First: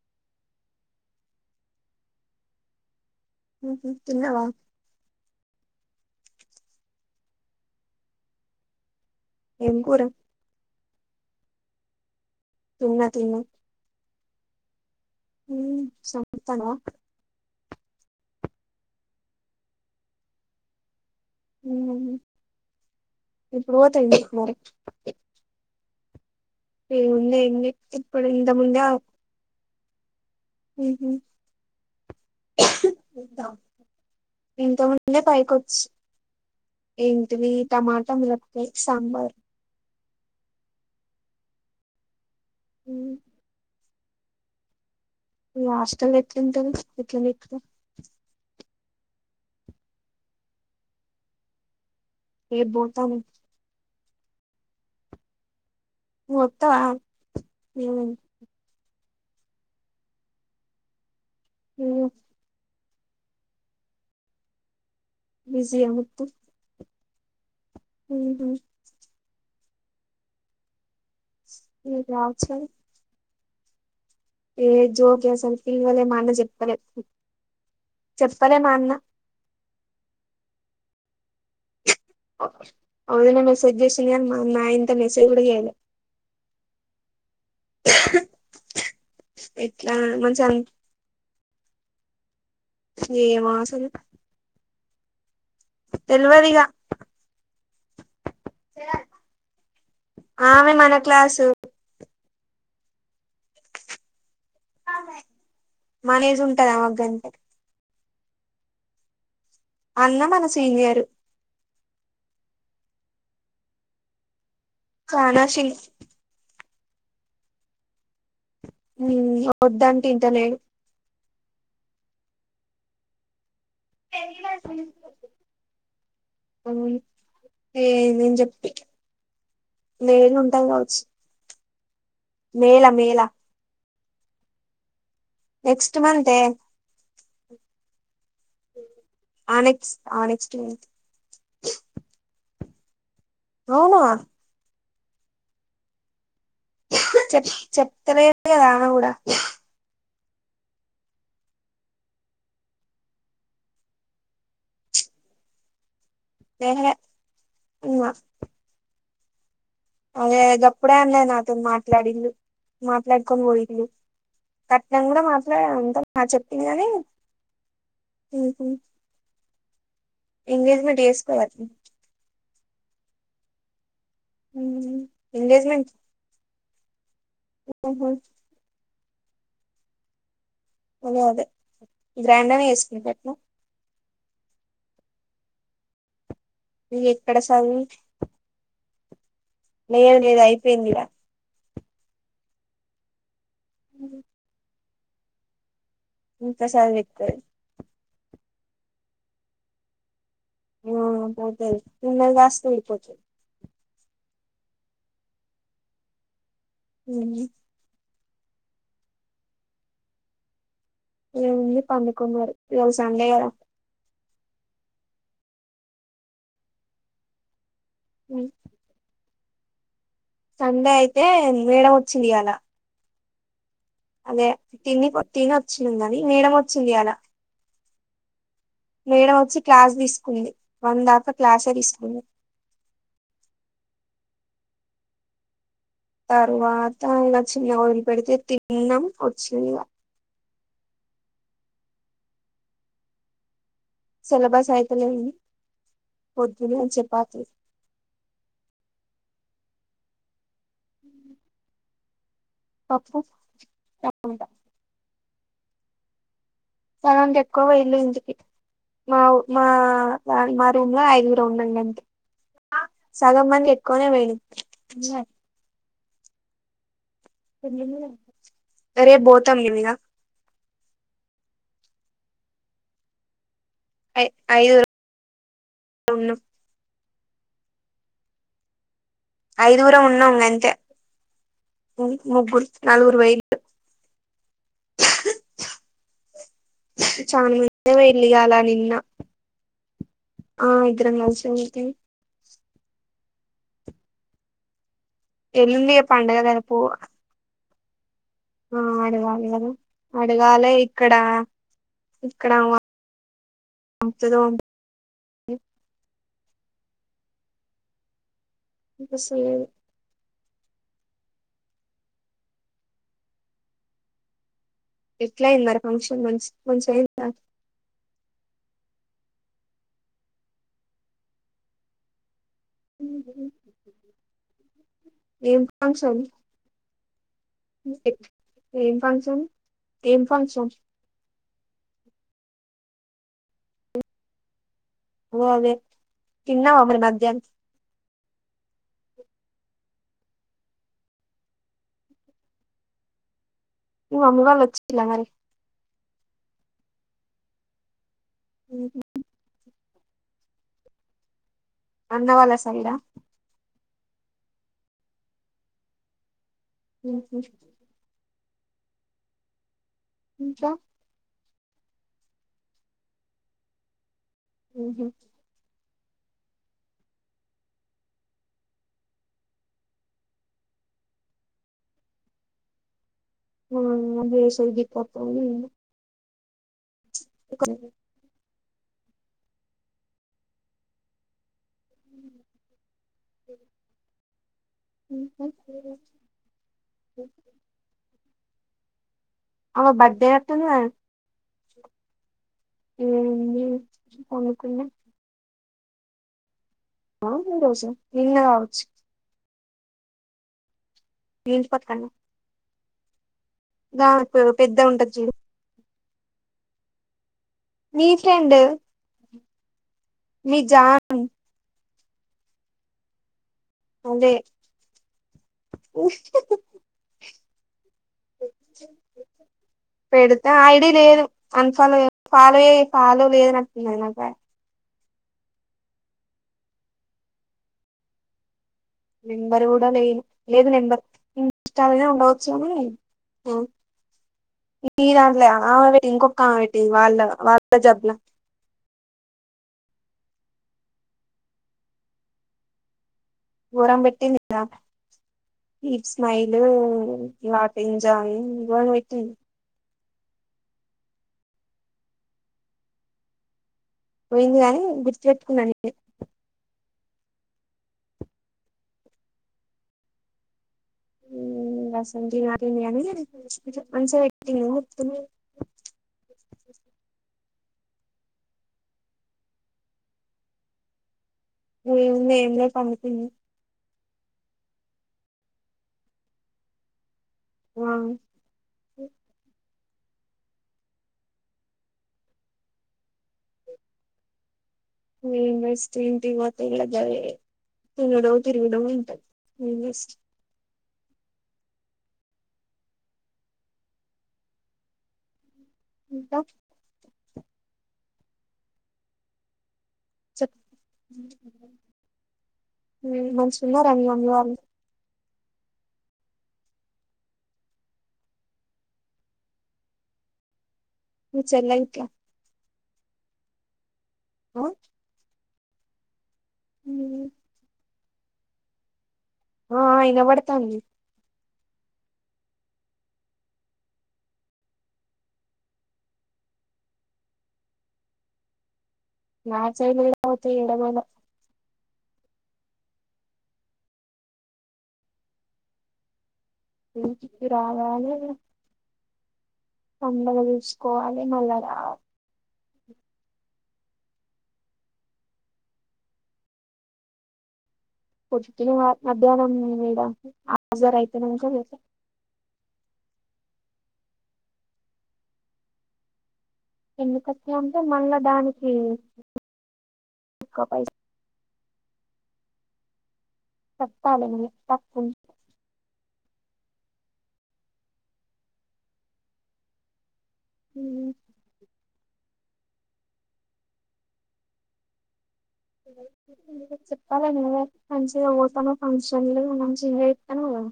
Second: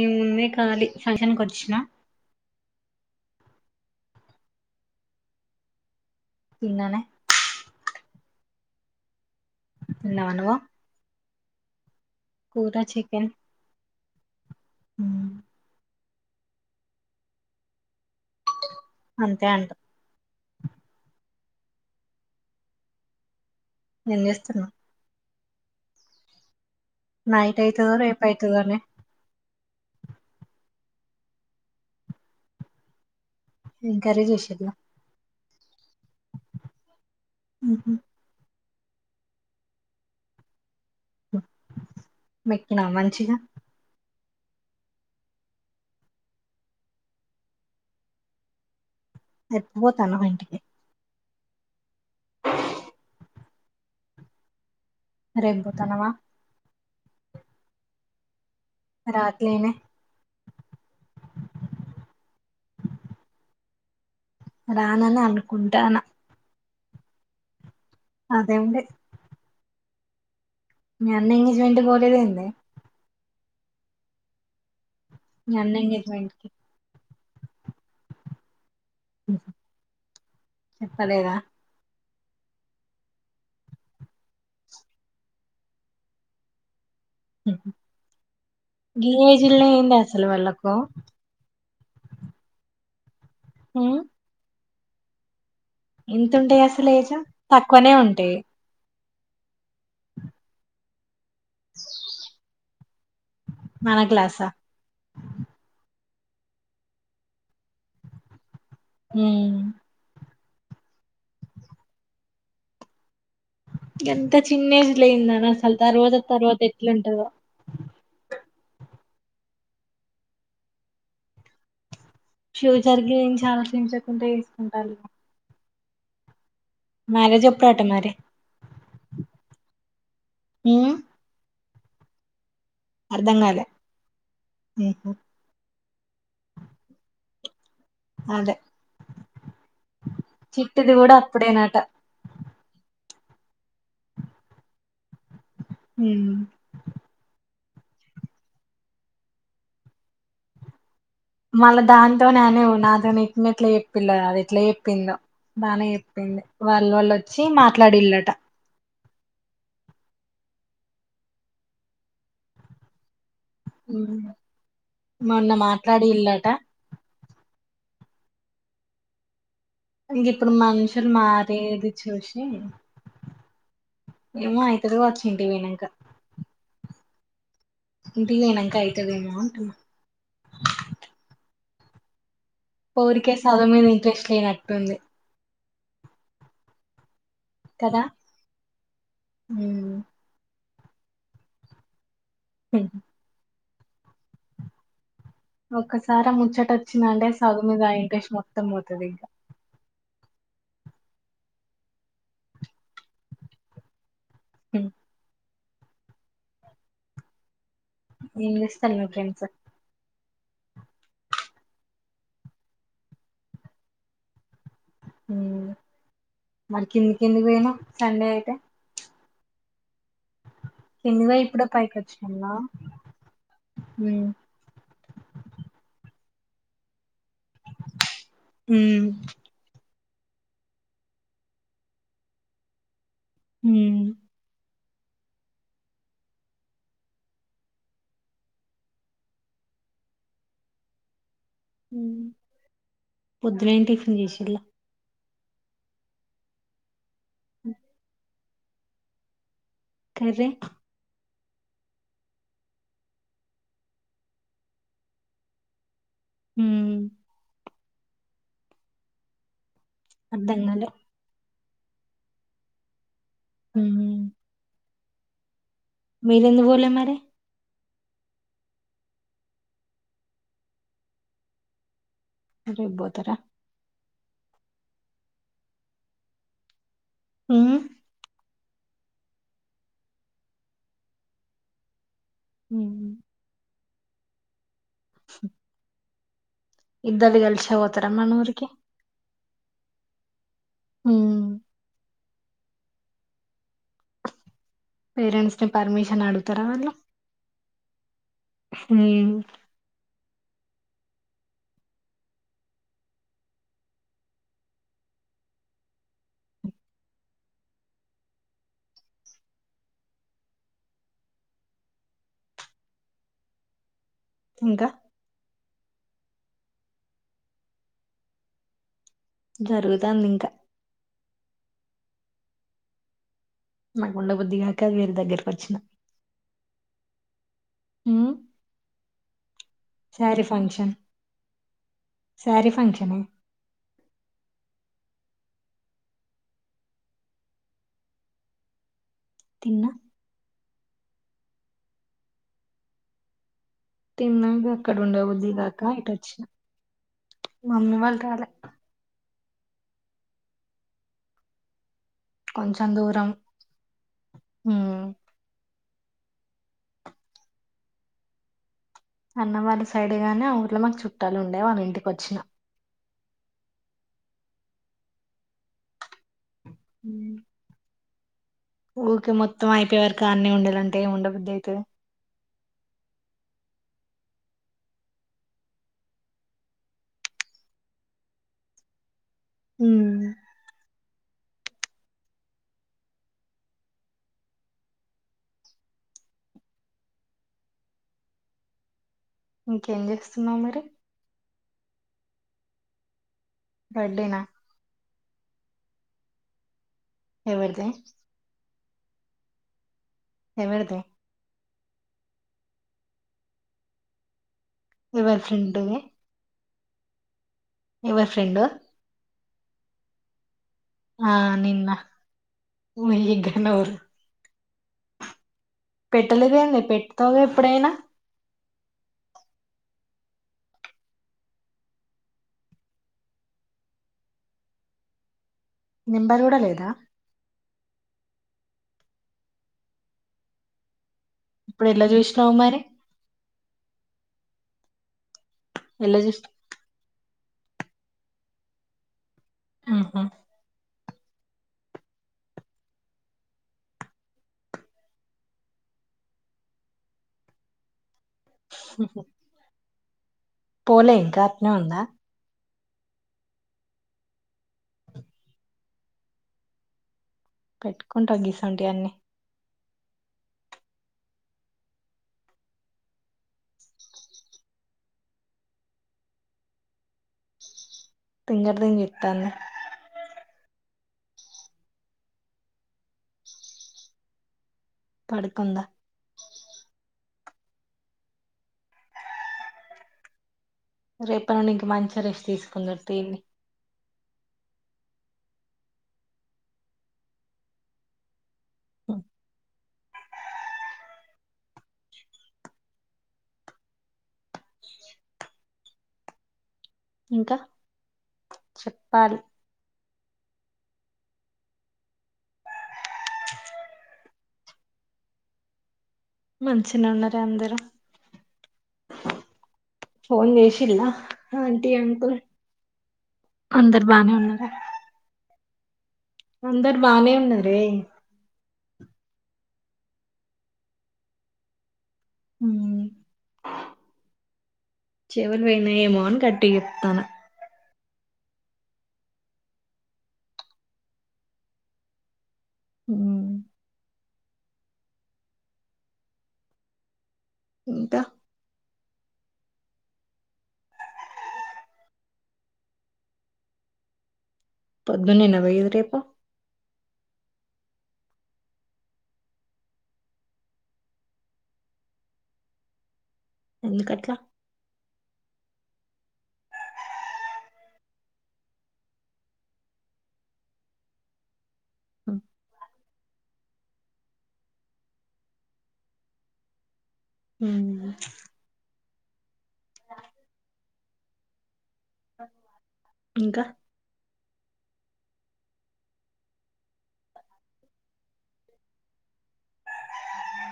ఏ ముందే కాళి ఫంషన్ కొచ్చిన తిన్నవ తిన్ననే ఏం కూర ఇలా అనవా కూర తిన్న చికెన్ ఉ ఉ సమంతన అంతే అంట ఉ ఇప్పుడు బోతావ్ ఏం ఇంటిక్ మరి చేస్తున్నావ్ ఏముందే నైట్ ఇంగే అయితదో రేపు ఇప్పుడు ఇంత అయితదో అని ముందే ఊహు ఏం కర్రీ చేసిల్లు ఇంత ముందే పై కొచ్ ఏంటివి మ్హూ. టమాటంలో సాంబార్ స మెక్కినా ఉమ్, మంచిగా మీ హాస్టల్ ఎట్లుంటాది ఎట్లా చెత్తురు నువ్వు ఎప్పుడు పొతాన్నవ్ మీ ఇంటికి రేపు బొతాను మిరే ఇంగా నువ్వు వత్తావ మ్మ్ రావట్లే మే ఏమి రానని బిజీయా అనుకుంటాన ఎవడు అదేంది మీ అన్న ఎంగేజ్మెంట్ రేపు పోలేదు ఎందే ఏద్ జోక్ మీ ఏసిన అన్న పిల్లొల్ల ఎంగేజ్మెంట్ మాదిరి కి చెప్తన్నావ్ చెప్పాలే మా అన్న చెప్పాలేద అదే మెస్సేజ్ చేసిన నాయిం [unintelligible] త మెస్సేజ్ చేయాల గీ ఏజ్ లో ఎట్లా ఏందే అసలు మంచిగా వాళ్ళకు ఏమ్ వాసన ఎంతుంటాయి అసలు ఏజ ఆమె మనది క్లాస్ మన క్లాస మ్యానేజ్ ఉంటదా ఒక గంట అవును అన్న మన సినియర్ ఎంత చిన్న ఏజ్ లో అయింది చానా నాది షి అసలు తర్వాత తర్వాత ఎ కింటావ ఉ వద్దంటే ఇంటలేడు ఫ్యూచర్ కి నేను చానా దించకుంటే ఎడుసుకుంటాల్ల అవును మరి నేను ఉంటాం ఉమ్ కావచ్చు మేల మేల అర్ధం కాలే ఉహు నెక్స్ట్ మంతే ఎ అదే నెక్స్ట్ ఆ నెక్స్ట్ మంత్ చిట్టిది కూడా అప్పుడే ఆట అవునా హు చెప్తానే లేదు కదా ఆమె కూడా మళ్ళా దానింతోనే అనే నాతో న ఎట్లా చెప్పిలేదు అది ఎట్లా చెప్పిందో దానే ఎహే వాళ్ళోళ్లు వచ్చి ఇంగ మాట్లాడళ్ళట అదే గప్పుడే అన్నా నాతో మాట్లాడిలు మాట్లాడి యిలు ఉమ్. కట్నం కూడా మొన్న మాత్రమే అంత మా మాట్లాడిల్లట చెప్పింది కానీ ఉహు ఇంక ఇప్పుడు మనుషులు మారేది చూసి ఏమో అయితది కావచ్చు ఇంటికి పోయినంక ఎంగేజ్మెంట్ ఇంటికి పోయినా క అంటున్న అదే అదే గ్రాండ్ గానే చేసుకుంటారు అట్నా పోరికే సాధువు మీద ఇంట్రెస్ట్ చేనట్టుంది ఏ ఎక్కడ సదువు కదా ఉమ్ లేదు లేదా అయితే [unintelligible] స అ ఒక్కసారి ముచ్చట చదువు వచ్చిందంటే ఎక్కదు చదువు మీద ఇంట్రెస్ మొత్తం పోతది ఇంకా ఆ పోతది ఉన్నది కాస్త ఊడిపోతుంది హ హ ఏం చేస్తాం మీ ఫ్రెండ్స్ ఏంది పడుకున్నారు ఇజు సండే గ మరి కింది కిందికి పాయినవ్ సండే అయితే సండే అయితే కిందికి పోయి ఇప్పుడే పైకి మేడమ్ వచ్చింది ఇయ్యాల వచ్చినవా ఉమ్ అదే తిని తిని వచ్చిందా అ మేడం వచ్చింది ఈయాల ఉమ్ మేడం వచ్చి క్లాస్ తీసుకు కుంది వన్ దాకా క్లాసఆ తీసుకుంది హు తరువాత ఇలా చిన్న వదిలు పెడితే తిన్నాం వచ్చినగా మ్మ్ తిన సిలబస్ అయితనే ఉంది పొద్దున చపాతీ కర్రీ పప్పు మ్ [unintelligible] ఎక్కువ పొయిల్రు ఇంటికి మా మా అర్ధం మా కాలే రూమ్ లో ఐదుగురు టొండం గంతే సగం మంది ఉమ్ ఎక్కువనే పోయిళ్ళు తిన్లే మీరెందుకు పోలే మరి అరే బోతమెలిగా రేబ్బోతరా ఐదుగురం ఉన్నం మ్ ఐదుగురం ఉన్నాం గంతే ముగ్గులు ఉమ్. నలగురు వేయ ఇద్దరు కలిసే చాన పోతారా మన వెలిగాల ఊరికి నిన్న ఆ ఇదరం కలిసే ఉమ్ పోతం పేరెంట్స్ ని ఎల్లుండి ఇగ పర్మిషన్ పండుగ అడుగుతారా జరుపు వాళ్ళు ఆ ఉమ్, అదివాలది కదు దిగాలే ఇక్కడ ఇక్కడ [unintelligible] బసూ ఇంకా ఎట్లా అయింది మరి ఫంక్షన్ మంచిగైందా జరుగుతాంది ఇంకా నాకు ఉండబుద్ధిగాక వీరి దగ్గరకి [inaudible] ఏం వచ్చిన ఫంక్షన్ ఉమ్, ఏం ఫంక్షన్ ఏం శారీ ఫంక్షన్ సారీ ఫంక్షనా ఓ అదే తిన్నావా మరి మధ్యానం తిన్న మీ మమ్మీ వాళ్ళు తిన్నాక అక్కడ వచ్చిలా ఉండ మరి బుద్దిగాకా ఇటొ చిన మమ్మీ వాళ్ళు రాల [inaudible] అన్న వాల సైడా హ్మ్ [inaudible] అన్న వాళ్ళ సైడూ గానే ఆ ఇంకా ఊర్లో మాకు చుట్టాలు మాకు చుట్టాల ఉండే వాళ్ళ ఇంటికి వచ్చిన ఉహు ఊ ఊకే మొత్తం అయిపోయేవరక అన్నీ ఉండాలంటే ఏమి ఉండబద్దు అయితే ఆ ఆడ చేసేది గిత్తత్త అయినా ఒకరికి ఊ [inaudible] [inaudible] ఆమె ఇంకేం బర్త్డే చేస్తున్నావు అట్టుంది గా మరి మ్ బర్త్డేనా కొనుకున్నా ఎవరిది [unintelligible] నిన్న కావచ్చు ఎవారిది ఇంటికి ఒత్తాన రాని ఇత్తారు ఎవరి ఫ్రెండ్ అది నీ ఫ్రెండు ఫ్రెండ్ ఆ నిన్న ఉ మీగా ఫోన్ జే పెట్టలేదే ఏంది పెట్టతాంది ఎప్పుడైనా పెడితే ఐడి లేదు అన్ఫాలో ఫాలో అయి ఫాలో లేదుని అట్టుగా నెంబర్ గూడ లేదా నెంబర్ కూడా లే లేదు నెంబర్ ఇప్పుడ ఎట్లా జూసినవు మరె ఇటి దాంట్లో అప్ ఆంటీ ఎట్లా ఇంకొక చూస్ ఆంటీ వాళ్ళ వార్త జప్న ఆ హా గోరం పెట్టిన్ది స్నాప్ ఈ స్మైలూ [unintelligible] జాయి ఇవ న్ పెట్టింది పోలే ఇంకాట్నే ఉందా పోయింది గాని గుర్తుపెట్టుకున్న నేనే పెట్టుకుంటవ్ గిసోంటివి అన్నీ ఊ గాసొంటివి..... [unintelligible] కొంచం మంచిగా పెట్టింది పింగర్ రింగ్ చెతాన్న మేమిలే పనుకున్న పడుకుందా ఆ రేపటి నుండి ఇంక మంచి రెస్ట్ తీసుకుదువు టివి ఎం వేస్ట్ ఇంటికి పోతే కూడా గాదె తినుడు తిరుగుడు ఉట [unintelligible] ఇంకా ఇంకా చెప్పాలి చెప్పు మంచిగా ఉన్నార మీ అమ్మ వాళ్ళు మంచిగా ఉన్నార అందరుూ ఫోన్ చేసి కిల్లా మీ చెల్లె ఆంటీ గిట్ల అంకుల్ అంద బాగానే ఆ ఉన్నారా అందరు బాగానే ఉన్నారే ఆ ఇనబడతాంది చెవులు పోయినా ఏమో అని కట్టి చెప్తాను నా చేలు [unintelligible] ఎండలేదు అ హ్మ్ కిక్ రావాలె ఇంకా పండగ చేసుకోవాలి మళ్ళా రాల పద్దు నిన్న పోయంటే పొద్దున్న మధ్యాహ్నం గూడా ఆజర్ అయితేనకా పె ఎందుకు కట్ల ఎన్నికత్ ఉంటే మళ్ళా దానికి ఎక్కువ పై హ్మ్ చెప్పాలి అండి తప్పు హ్మ్ ఆ ఇంకా చెప్పాల నువ్వే మంచిగా పోతాన్నాక ఫంక్షన్లు మంచిగా [unintelligible]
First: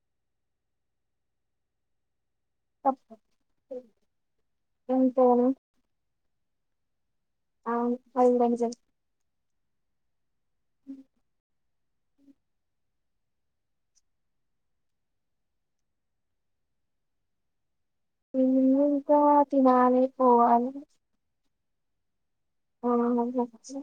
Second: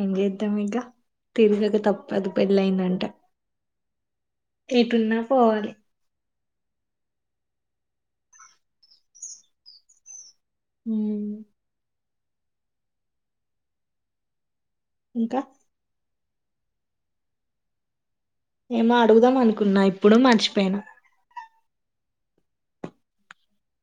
ఇంగ ఈమిటి ఇంకా ప్రేమమా మీద పడతాడు పెళ్ళ అయిందంట తప్పు ఎటున్నా ఎంతేనా పోవాలి ఆ పోవుడాగా చే హ ఇంకా ఉ ఏమో ఇంకా అడుగుదాం [unintelligible] అనుకున్నా తినలే ఇప్పుడు పోవాలి మర్చిపోయినా అవునా మాన్